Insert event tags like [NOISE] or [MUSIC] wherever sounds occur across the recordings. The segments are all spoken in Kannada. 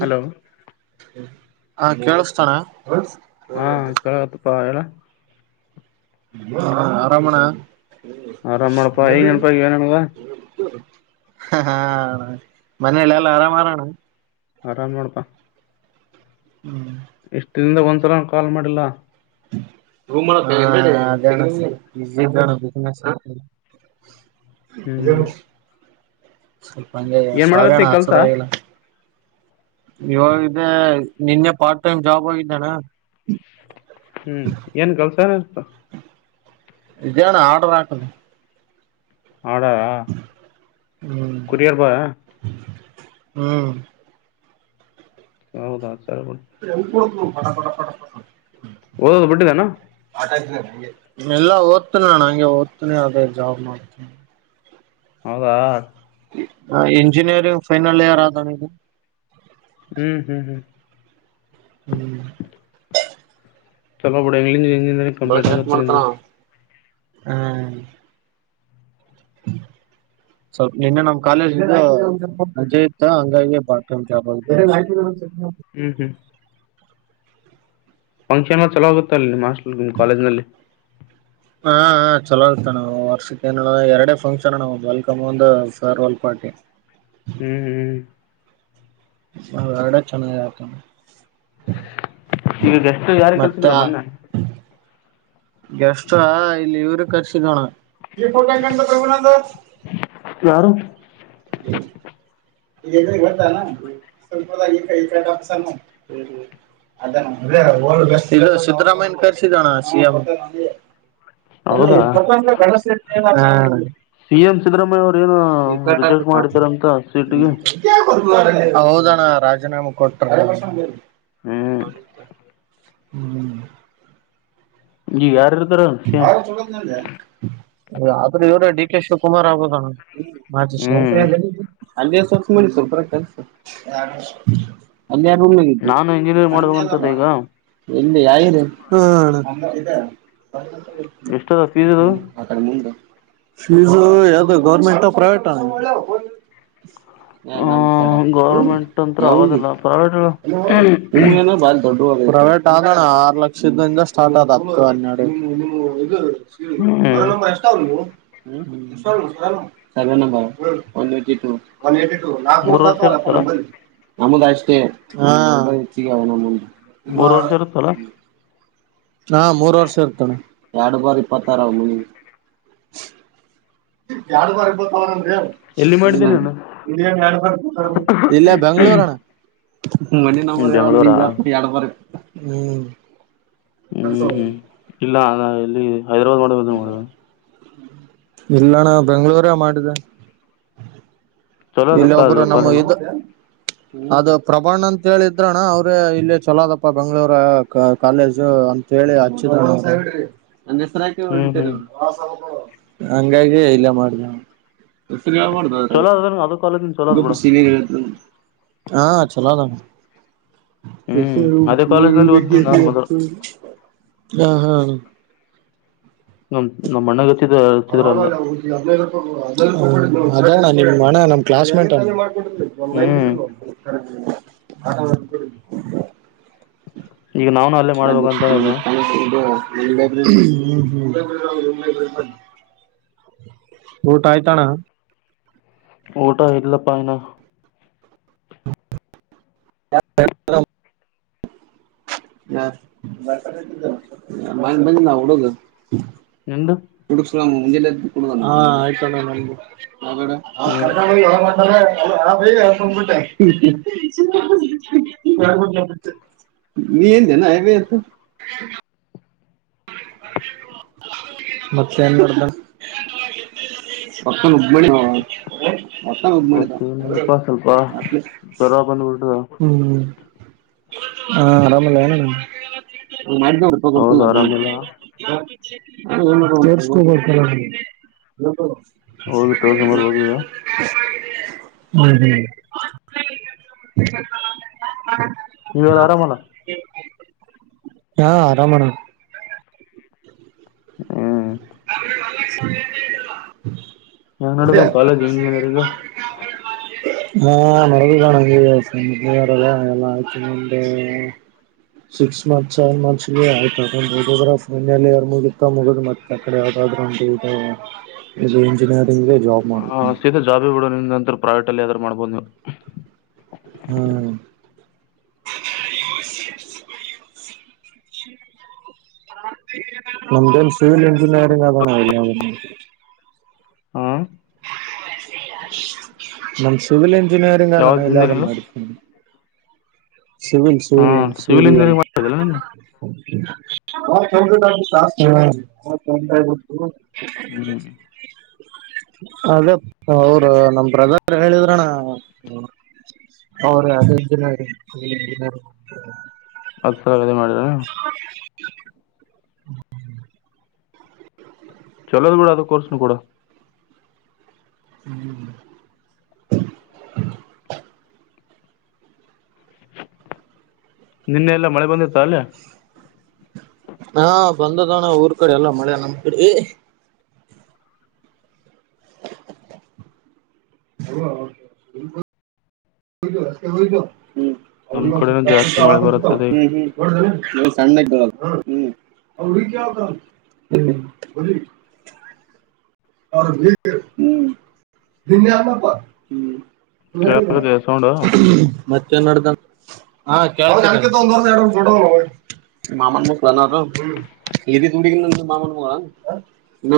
ಹಲೋ ಹಾ ಕೇಳ್ಸ್ತಾನ ಹಾ ಕೆಳಕತ್ತಪ್ಪಾ ಹೇಳ ಆರಾಮಣ್ಣ [UNINTELLIGIBLE] ಆರಾಮ್ ಮಾಡಪಾ ಈಗ ನೆನಪಾಗ ಏನನ್ಗ ಹಾ ಅಣ್ಣ ಮನೆೆಲೆಲ್ಲಾ ಆರಾಮಾರಣ್ಣ ಆರಾಮ್ ನೋಡಪ್ಪಾ ಹ್ಮ್ ಇಷ್ಟ್ ದಿನದಿಂದ ಒಂದ್ಸಲನೂ ಕಾಲ್ ಮಾಡಿಲ್ಲ ಹಾ ಅದೇ ಅಣ್ಣ ಸ್ವಲ್ಪ ಬ್ಯುಸಿ ಇದ್ದೆ ಅಣ್ಣ ಬಿಸಿನೆಸ್ ಹ್ಮ್ [UNINTELLIGIBLE] ಸ್ವಲ್ಪ ಹಂ ಏನ್ ಸಾರಿ ಅಣ ಮಾಡಕತ್ತಿ ಕೆಲ್ಸ ಹಚ್ಚೋದಾಗಿಲ್ಲ ಇವಾಗಿದ್ದ ನಿನ್ನೆ ಪಾರ್ಟ್ ಟೈಮ್ ಜಾಬ್ ಆಗಿದ್ದಾನ ಹ್ಮ್ ಏನ್ ಕಲ್ಸರ್ ಹಾ ಇದಗಾನ ಆರ್ಡರ್ ಆಾಕುದು ಆಡಾ ಹ್ಮ್ ಕುರಿಯಾರ ಬ ಹ್ಮ್ ಹೌದದು ಎ ಹ ಒದುದು ಬಡದ ನ ಎಲ್ಲಾ ಓದ್ತನಣಂಗೆ ಓದ್ತನಿ ಅದೇ ಜಾಬ್ ಮಾಡ್ತೀನ ಹೌದಾ ಹ ಎಂಜಿನಿಯರಿಂಗ್ ಫೈನಲ್ ಇಯರ್ ಆದ ನೀದು ಹ್ಮ್ ಹ್ಮ್ ಹ್ಮ್ ಹ್ಮ್ ಚಲ್ಲಬಡ ಇಿ ಇಂಜಿನಿಯರಿಂಗ್ ಬಾಳ ಕಂಪ್ಲೀಟ್ ಚೆಕ್ ಆಗುತ್ತೆ ಮಾಡ್ತಾನ ನಿೆ ಅವ. ಹ್ಮ್ ಸ್ವಲ್ಪ ನಿನ್ನೆ ನಮ ಕಾಲೇಜ ಅಜ್ಜೆ ಇತ್ತ ಹಂಗಾಗಿ ಬಾಬ ಹ್ಮ್ ಹ್ಮ್ ಫಂಕ್ಷನ್ ಚಲೋ ಆೋಗುತ್ತ ಅಲ್ಲಿ ಮಾಸ್ಟರ್ ಕಾಲೇಜ್ ನಲ್ಲಿ ಹಾ ಚಲೋ ಆತ ನಾವು ವರ್ಷಕ್ಕೆ ಏನ ಎರಡ ಫಂಕ್ಷನ್ ವಲ್ಮ್ ಒಫರ್ಲ್ ಪಾರ್ಟಿ ಹ್ಮ್ ಹ್ಮ್ ಹ ಎಡ ಚೆನ್ನ ಯತ ಈಗ ಎಷ್ಟು ಯಾರ ಕೆಲ್ಸಿದ್ರ ಮೊನ್ನೆ ಎಷ್ಟ ಇಲ್ಲಿ ಇವರು ಕರ್ಸಿದೋಣ ಯಾರು ಹ್ಮ ಗ ಸುತರಾಮ ತ ಹೌದಾ ಅಲ್ಲಿೇ ತಪ್ಪಂದ ಗಣಸಟ್ಟ ಹಾ ಸಿ ಎಂ ಸಿದ್ದರಾಮಯ್ಯ ಅವರು ಏನ ರಿಜೆಕ್ಟ್ ಮಾಡಿದಾರ ಅಂತ ಹ್ಮ ಹೌದಣ್ಣ ರಾಜೀನಾಮೆ ಕೊಟ್ರ ಹ್ಮ್ ನೋಡತ ಹ್ಮ್ ಈ ಯಾರ ಇರ್ತಾರ ಸಿ ಎಂ [UNINTELLIGIBLE] ಆದ್ರೂ ಇವರ ಡಿ ಕೆ ಶಿವಕುಮಾರ್ ಆಗ್ಬೋದಣ. ಮಾಜಿ ಶಾಸ ಹ್ಮ್ [UNINTELLIGIBLE] ನಾನು ಇಂಜಿನಿಯರಿಂಗ್ ಮಾಡ್ಬೇಕಂತದ ಈಗ. ಎಲ್ಲಿ ಎಷ್ಟದ ಫೀಸ್ ಇದು ಅಕ್ಡಿ ಮುಂದ್. ಫೀಸು ಯಾವ್ದು ಗೌರ್ಮೆಂಟಾ ಪ್ರೈವೇಟಾ. ಆ ಗೌರ್ಮೆಂಟ್ ಅಂತ್ರ ಆಗೋದಿಲ್ಲ ಪ್ರೈವೇಟ್ [UNINTELLIGIBLE] ಪ್ರೈವೇಟ್ ಆದಣ ಆರು ಲಕ್ಷದಿಂದ ಸ್ಟಾರ್ಟ್ ಆದ. ಹತ್ತು, ಹನ್ನೆರಡು ಇದು. ಸರ್ವೇ ಹ್ಮ್ ನಂಬರ್ ಎಸ್ಟ್ ಆವ ನಿಬ್ಬುವು. ಸರ್ವೇ ನಂಬರ್ ಹಾ ಒನ್ ಏಟಿ ಟು. ಮೂರ್ ವರ್ಷ ಇರುತ್ತಲ್ಲ [UNINTELLIGIBLE] ನಮ್ಮದು ಅಷ್ಟೇ ಹೆಚ್ಚಿಗೆ ಆವ ನಂಬುವು. ಮೂರು ವರ್ಷ ಇರುತ್ತಲ್ಲ. ಹಾ ಮೂರ್ ವರ್ಷ ಇರ್ತಣ್ಣ ಎರಡು ಬಾರಿ ಇಪ್ಪತ್ತಾರ ಹ್ಮ ಎಲ್ಲಿ ಮಾಡಿದ್ದೆ ನೀನು ಇಲ್ಲ ಬೆಂಗಳೂರು ಅಣ್ಣ. ಮನಿ ನಂಬರ್ ಯ ಬೆಂಗಳೂರಾ ಈಗ ಎರಡ್ ಬ ಹ್ಮ್. ಹ್ಮ್ ಹ್ಮ್ ಇಲ್ಲ ಅ ಎಲ್ಲಿ. [INAUDIBLE] ಇಲ್ಲಣ ಬೆಂಗ್ಳೂರ ಮಾಡಿದೆ. ಚಲೋ ಅದ ಇಲ್ಲಿ ಕ್ಲಾ ಒಬ್ಬರು ನಮ್ಮ ಕಾಲೇಜ್ ಇದು ಅದು ಪ್ರಭಾಣ ಅಂತ ಹೇಳಿದ್ರಣ ಅವ್ರೇ ಇಲ್ಲಿ ಚಲೋದಪ್ಪ ಬೆಂಗ್ಳೂರ ಕಾಲೇಜು ಅಂತ ಹೇಳಿ ಹಚ್ಚಿದ್ರಣ. ಹ್ಮ್ ಹ್ಮ್ [UNINTELLIGIBLE] ಹಂಗಾಗಿ ಇಲ್ಲ ಮಾಡಿದೆ ಅಣ್ಣ. ಹೆಸರು ಹೇಳಬಾಡದ ಚಲೋ ಆದ್ರಗ. ಅದ ಅದು ಕಾಲೇಜ್ ಚಲೋ ಅದ ಬಿಡ [UNINTELLIGIBLE] ಹಾ ಚಲೋ ಆದ ಅಣ್ಣ. ಹ್ಮ್ ಅದೇ ಕಾಲೇಜ್ನಲ್ಲಿ ಓದ್ತಿದ್ದೆ ನಾನ್ ಮೊದಲು [UNINTELLIGIBLE] ಹಾ ಹಾ. ನ ನಮ್ಮ್ ಅಣ್ಣಗತ್ತ [UNINTELLIGIBLE] ಅಲ್ಲ ಹದಿನೈದು ಕೊಡ ಅದೇ ಅಣ್ಣ ನಮ್ಮ ಅಣ್ಣ ಕ್ಲಾಸ್ಮೇಟ್ ಅಣ್ಣ ಹ್ಮ್ [UNINTELLIGIBLE] [UNINTELLIGIBLE] ಈಗ ನಾವನು ಅಲ್ಲೇ ಮಾಡ್ಬೇಕು ಅಂತನದು [UNINTELLIGIBLE] ಹ್ಮ್ ಹ್ಮ್ [UNINTELLIGIBLE] ಊಟ ಆಯ್ತ ಅಣ್ಣ ಊಟಾ ಇಲ್ಲ ಅಪ್ಪ ಏನು [UNINTELLIGIBLE] ಹಾ [UNINTELLIGIBLE] ಮ ಮ ನಾವಡುುದು [UNINTELLIGIBLE] ನಿಂದು ಮೂಜನ ಇದು ಕುರುಡನ ಆಯಿತು ಅಣ್ಣ ಹೊಡೆ ಕರ್ಕೊಂಡ್ ಹ್ಮ್ ಬಂಡೆಯ [UNINTELLIGIBLE] [UNINTELLIGIBLE] ಬಾಕ್ಗ್ರೌಂಡ್ ವಾಯ್ಸ್ ಮತ್ತೆ ನ್ ಮಾಡ್ದ ಪಕ್ಕನ್ ಉಬ್ಬಿ [UNINTELLIGIBLE] ಹೊಷ ಹ ಇವರು ಮತ್ತೇನಿಲ್ಲಪ್ಪಾ ಸ್ವಲ್ಪ [UNINTELLIGIBLE] ಜ್ವರ ಬಂದ್ಬಿಟ್ಟದ ಹ್ಮ್ [UNINTELLIGIBLE] ಹಾ ಆರಾಮಲ್ಲ ಏನು ಅಣ್ಣ ಮಾಡಿದಡ್ಪ ಹೌದು ಕೊಡ್ತಲ್ಲ ಆರಾಮಿಲ್ಲ [UNINTELLIGIBLE] ತೋರ್ಸೋ ಬೇಕು ಹೋಗಿ ತೋರ್ಸ್ಕೊಂಡ್ ಬರ್ಬೇಕು ಈಗ ಅಣ್ಣ [INAUDIBLE] [UNINTELLIGIBLE] [UNINTELLIGIBLE] ಹ್ಮ ನೀವೆಲ್ಲ [UNINTELLIGIBLE] ಆರಾಮಲ್ಲ [UNINTELLIGIBLE] ಹಾ ಆರಾಮ ಅಣ್ಣ ಹ್ಮ್ [UNINTELLIGIBLE] [INAUDIBLE] ಹೆಂಗ ನೋಡದ ಅದೇ ಕಾಲೇಜ್ ಇಂಜಿನಿಯರಿಗು ಹಾ ನರಗಿದ ನಂಗೆದ ಎಲ್ಲ ಆಯ್ತು ಸಿಕ್ಸ್ ಮಂತ್ಸ್ ಸೆವೆನ್ ಮಂತ್ಸ್ ಆಯ್ತು ಟ್ರ ಮ ಮುಗುತ್ತ ಮುಗ ಮತ್ತೆ [UNINTELLIGIBLE] ಅಡೆ ಯದಾದ್ರಟ ಇ ಇ ಇಂಜಿನಿಯರ್ ಹಾ ಸೀತಾ ಜಾಬಿ ಬಿಡ ನಿ ನಂತರ ಪ್ರೈವೇಟ ಅಲ್ಲಿ ಯ್ದಾರರು ಮಾಡ್ಬೋದು್ ನೀವು ಹ್ಮ ಅಣ್ಣ [UNINTELLIGIBLE] ನಮ್ಮ ಏನು ಸಿವಿಲ್ ಇಂಡಿನಿಯರಿಂಗ್ ಅದಾ ಅಣ್ಣ [UNINTELLIGIBLE] ಹ [UNINTELLIGIBLE] ನಮ್ಮ ಸಿವಿಲ್ [UNINTELLIGIBLE] ಇಂಜಿನಿಯರಿಂಗ್ ಅದಾ ಅಣ್ಣ ಯಾವ್ದು ಎಲ್ಲಿ ಅದಾ ಇಂಜಿನಿಯರಿಂಗ್ ನಡೆಯುತ್ತೆ ಸಿವಿಲ್ ಹಾ ಸಿವಿಲ್ ಸಿವಿಲ್ ಇಂಜಿನಿಯರಿಂಗ್ ಮಾಡಿದ್ರಲ್ಲ ನೀನು ಇಂಡಿನಿಯರಿಂಗ್ [UNINTELLIGIBLE] [UNINTELLIGIBLE] ಹ [UNINTELLIGIBLE] [UNINTELLIGIBLE] ಹ್ಮ್ [INAUDIBLE] ಅದೇ ಅವರು ನಮ್ ಬ್ರದರ್ ಹೇಳಿದ್ರಣ ಅವ್ರ ಇಂಜಿನಿಯಾರ್ ಈ ಇಂಜಿನಿಯರ್ ಆದ್ ಸರಿ ಮತ್ ದ ಚಲೋದು ಅದ ಕೋರ್ಸ್ನು ಕೂಡ ಹ್ಮ್ ನಿನ್ನೆ ಎಲ್ಲ ಮಳೆ ಬಂದ ತ್ ತಲ್ಲ ಹಾ ಬಂದದಣ ಊರ್ ಕಡೆ ಎಲ್ಲ ಮಳೆ ನಮ್ಮ್ ಕಡೆ ಏ ಅವ್ವ ಬಿಲ್ ಬಂತ್ ಹತೆ ಹತ ನಮ್ಮ ಹ್ಮ ಹ್ಮ ಕಡೆನೂ ಜಾಸ್ತಿ ಮಳೆ ಬರುತ್ತದೆ ಸಣ್ಣಗ ಬ್ರೋ. ಹ್ಮ್ಮ್ಅವ ಹೂಡಿಕೊಳ್ತ ಅವ ಗ್ರೀನ್ ಟೀ ಹೇಳ್ ಹ್ಮ ನಿನ್ನೆ ಅಮಾ ಪ ಹ್ಮ ಒಳಗಿದರ ಕೇಳಾಕತ್ತಿದೆ ಸೌಂಡು ಮತ್ತೇನ್ ನೋಡ್ತಾಂತ್ ಹ.. ಅವ್ನು ನನಗಿಂತ ಒಂದು ವರ್ಷ ಎರಡು ವರ್ಷ ದೊಡ್ಡವನು ಓಯ್ ಮಾಮನ್ದ ಪೋನ್ ಅದು.. ಹ್ಮ್ಮ್ ಇದೇ ಹುಡಗನಾ ಮಾಮನ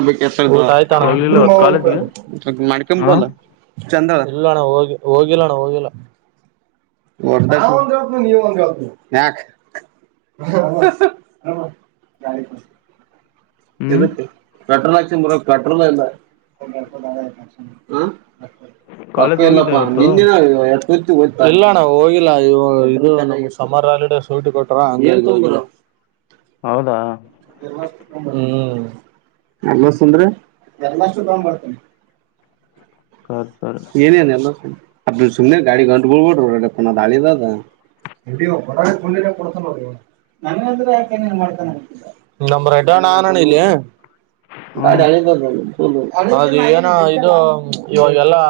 ಬ ಎ ಇಬ್ರು ಹೋಗ್ಲಿಲ್ಲ ಇವತ್ತು ನಾವ್ ಕಾಲೇಜಿಗೆ ಹಾಂ ಅಂತಾನೆ ಚಂದಲ್ಲ ಇಲ್ಲಣ ಹೋಗ ಹೋಗಿಲ್ಲಣ ಹೋಗಿಲ್ಲ ನಾ ಒಂದ್ ಹೇಳ್ತಿನೀ ನೀ ಒಂದ್ ಹೇಳ್ತಿ ಯಾಕ್ ಹ್ಞೂ ಎಧಿಕ್ಕೆ ಪೆಟ್ರೋಲ್ ಆಕ್ಷನ್ ಬರೋಗ್ ಪೆಟ್ರೋಲ್ ಇಲ್ಲ ಅಕ್ಕ ಕಾಲೇಜ್ಗೆ ಹೋಗಿದ್ದೆ ಇಲ್ಲಪ್ಪ ಇವತ್ತು ನಿನ್ನ ಇಲ್ಲಣ ಹೋಗಿಲ್ಲ ಇ ನಮ ಸಮರ್ ಹಾಲಿಡೇಸ್ ಡೂಟ್ ಕೊಟ್ರ ಹ ಹೌದಾ ಹ್ಮ್ ಎನ್ಗಸಂದ್ರಿ ಎಲ್ಲಾಸಗಂಧ್ ಸರಿ ಸರಿ ಏನೇನುಎಲ್ಲಾ ನನಗಾದ್ರೆ ಯಾಕಿಂಗ್ ಮಾಡ್ತಾನ ನಂಬ್ರ ಟಾ ನಾನಣಲ್ಲ ಹ್ಞೂ ಅದು ಏನೂ ಇದು ್ಮ ಇವಾಗೆಲ್ಲಾ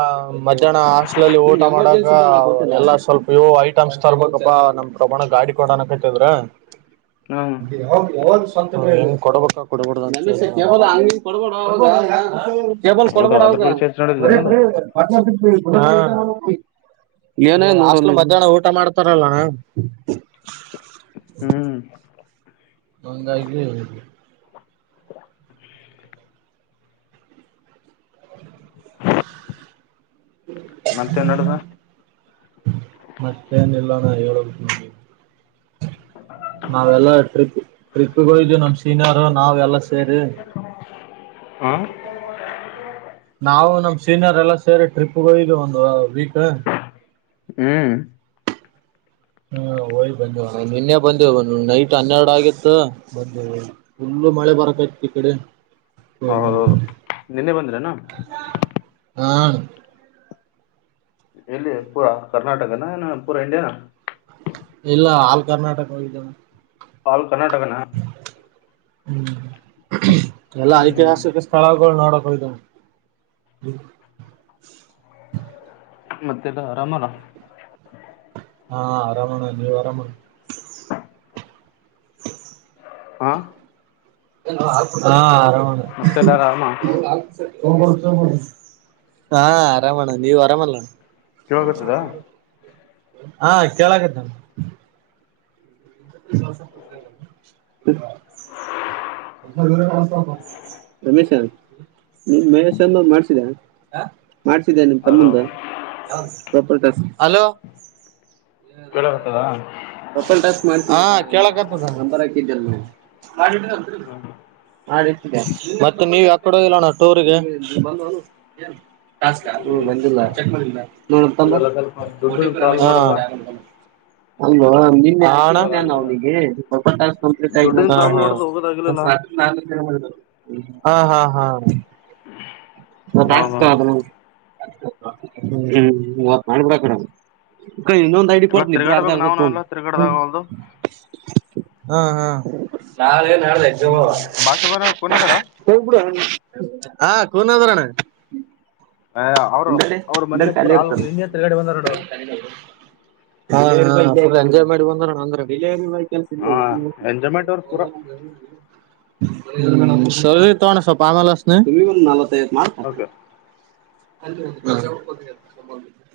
ಮಧ್ಯಾಹ್ನ ಹಾಸ್ಟ್ಲ ಅಲ್ಲಿ ಇವಗೆಲ್ಲ ಮಧ್ಯಾನ ಹಾಸ್ಟೆಲಅಲ್ಲಿಊಟ ಮಾಡಾಗ ಎಲ್ಲಾ ಸ್ವಲ್ಪ ಇವು ಐಟಮ್ಸ್ ತರ್ಬೇಕಪ್ಪಾ ನಮ್ ಪ್ರಮಾಣ ಗಾಡಿ ಕೊಡನಕೈತದ್ರ ಹಾಂ ಯಾವಾಗ ಎಸ್ಕೊಂಡೆ ಕೊಡಬೇಕಾ ಕೊಡ್ಬೇಡ್ವ ಅಂತ ೇಬಲ್ ಕೊಡು ಹೌದಾ ಅದ್ರ ಬಗ್ಗೆ ಚರ್ಚೆ ನಡೆದಿದೆ ಏನದು ಹ ಏನೋ.. ಹಾಸ್ಟೆಲ್ ಮಧ್ಯಾಹ್ನ ಊಟ ಮಾಡ್ತಾರಲ ಹ್ಮ್ ಹಂಗಾಗಿ [INAUDIBLE] ಮತ್ತೆನ್ನಡದ ಹ್ಮ ನಾವೆಲ್ಲ ಟ್ರಿಪ್ ಟ್ರಿಪ್ಗೆ ಹೋಗ್ದವಿ ನಮ ಸೀನಿಯರ್ ನಾವ್ ಎಲ್ಲ ಸೇರಿ ಹಾಂ ನಾವು ನಮ್ ಸಿನೆರ್ ಎಲ್ಲ ಸೇರಿ ಟ್ರಿಪ್ಗ್ ಹೋಗಿದ್ವು ಒಂದು ವೀಕ ಹ್ಮ್ ಹಾ ಹೊಯ ಬಂದ ನಿನ್ನೆ ಬಂದೆವು ಒ ನೈಟ್ ಹನ್ನೆರಡು ಆಗಿತ್ತ ಬಂದ ಫುಲ್ಲು ಮಳೆ ಬರಕ್ಯತ್ ಈ ಕಡೆ. ಹೌದೌದು [UNINTELLIGIBLE] ನಿನ್ನೆ ಬಂದ್ರೇನಾ ಹಾ ಎಲ್ಲಿ ಪೂರ ಕರ್ನಾಟಕನ ಏನ ಪೂರ ಇಂಡಿಯಾನ? ಇಲ್ಲ ಆಲ್ ಕರ್ನಾಟಕ ಹೋಗಿದ್ದೆವ ಆಲ್ ಕರ್ನಾಟಕನ. ಹ್ಮ್ ಎಲ್ಲ ಹ್ಞೂ ಹ್ಞೂ ಐತಿಹಾಸಿಕ ಸ್ಥಳಗಳು ನೋಡಕ್ ಹೋಗಿದ್ವು. ಹ್ಮ ಮತ್ತೆಲ್ಲ ಆರಾಮಲ್ಲ ಹಾ ಆರಾಮಣ ನೀವು ಆರಾಮ? ಹಾ ಹಾ ಆರಾಮ್ ಮಣ ಮತ್ತೆಲ್ಲ ಆರಾಮ [UNINTELLIGIBLE] [UNINTELLIGIBLE] ಹಾ ಆರಾಮಣ್ಣ ನೀವ್ ಆರಾಮಲ್ಲಣ? ಕೇಳಕತ್ತದ [UNINTELLIGIBLE] ಹಾ ಕೇಳಕತ್ತಣ್ಣ. [UNINTELLIGIBLE] ರಮೇಶ್ ನೀ ಮಹೇಶ್ ಅನ್ನೋದ್ ಮಾಡ್ಸಿದ ಆ ಮಾಡ್ಸಿದ್ಯಾ ನಿಮ್ ಹಲೋ ತಮ್ಮಂದು ಯಾವ್ದು ಸ ಹಲೋ ಕೇಳಕತ್ತದ ಪ್ರೊಫೈಲ್ ಟಾ ಹ ಕೇಳಕತ್ತದ ನಂಬರ್ ಹಾಕಿದ್ಯಲ್ನೋ [UNINTELLIGIBLE] ಮತ್ತ ನೀವ್ ಯ ಕೊಡೋಗಿಲ್ಲಣ್ಣ ಟೂರಿಗೆ ಟಾಸ್ಕ್ ಹ್ಮ್ ಬಂದಿಲ್ಲ ಚೆಕ್ ಮಾಡಿಲ್ವ? ನೋಡಣ್ ತಾಬ ಈಗೆಲ್ಲ ಸ್ವಲ್ಪ ಓ ಟಿ ದುಡ್ಡಿನ ಪಿ ರಮೇಶ್ ಪ್ರಾಬ್ಲಮ್ ಹಾ ನೋಡದ [UNINTELLIGIBLE] ಅಲ್ವಾ ನಿನ್ ನಾನ್ ಹೋಗೋದಾಗಲಿಲ್ಲ ಅವ್ನಿಗೆ ಪ್ರೊಫೈಲ್ ಟಾಸ್ಕ್ ಕಂಪ್ಲೀಟ್ ಆಗಿಲ್ಲಲ ದುಡ್ಡಿನ ಪ್ರಾಬ್ಲಮ್ ನೋಡದ ಹಾ ಹೋಗೋದಾಗಿಲಿಲ್ಲ ಹಾ ರಾತ್ರಿ ನಾನೇ [UNINTELLIGIBLE] ಮಾಡಿರದು. ಹಾ ನಾ ಟಾಸ್ಕಾದ್ನ ಹ್ಮ್ತ್ ಮುವತ್ತ್ ಮಾಡ್ಬಿಡಾಕಡೆ. ಕ ಇನ್ನೊಂದ ಐ ಡಿ ಕೊಡ್ತ್ನಿ ಇಬ್ರು ಅರ್ಧ ಅರ್ದ್ ತೊಂಬಿಡಿ. ಊದೊ. ಹ್ಮ್ ಹ್ಮ್ ನಾಳೆ ನಾಳೆ ಎಕ್ಸಾಮ್ ಹ್ಮ್ ಆವಾ ಭಾಷೆ ಬ ಕುನದಾರ ಹೋಗ್ಬಿಡು ಅಣ್ಣ ಹಾ. ಕುನ್ ಅದರ ಅಣ್ಣ. ಹೆ ಅವ್ರು ಅವ್ರು ಮನ್ನೆ ಪುರ ಆಲ್ ಇಂಡಿಯಾ ತಿರಗ್ಯಾಡ್ ಬಂದರ ನೋಡ್ ಅವ್ರು. ಆ ಪುರ ಎಂಜಾಯ್ ಮಾಡಿ ಬಂದರ ಅಣ್ಣಾ ಅಂದರ್ ಇಂಡಿಯನ್ಸ್ ಇಲ್ಲೆ ಹಾ ಎಂಜಾಯ್ಮೆಂಟ್ ಅವ್ರ ಪೂರ ಪು ಸರಿ ತೋ ಅಣ್ಣಾ ಸ್ವಲ್ಪ್ ಆಮ್ಯಾಲ ಹಚ್ಚತಿನಿ. ತೆ ಮಾರ್ಕ್ ಓಕೆ ಮಾಡ್ತೇನಾ. ಆಲ್ ಹೋಕ್ಯರ್ ಜೋಗ್ ಪಾಲ್ಸ್ ಹೋಗ್ಯಾರ್ [UNINTELLIGIBLE]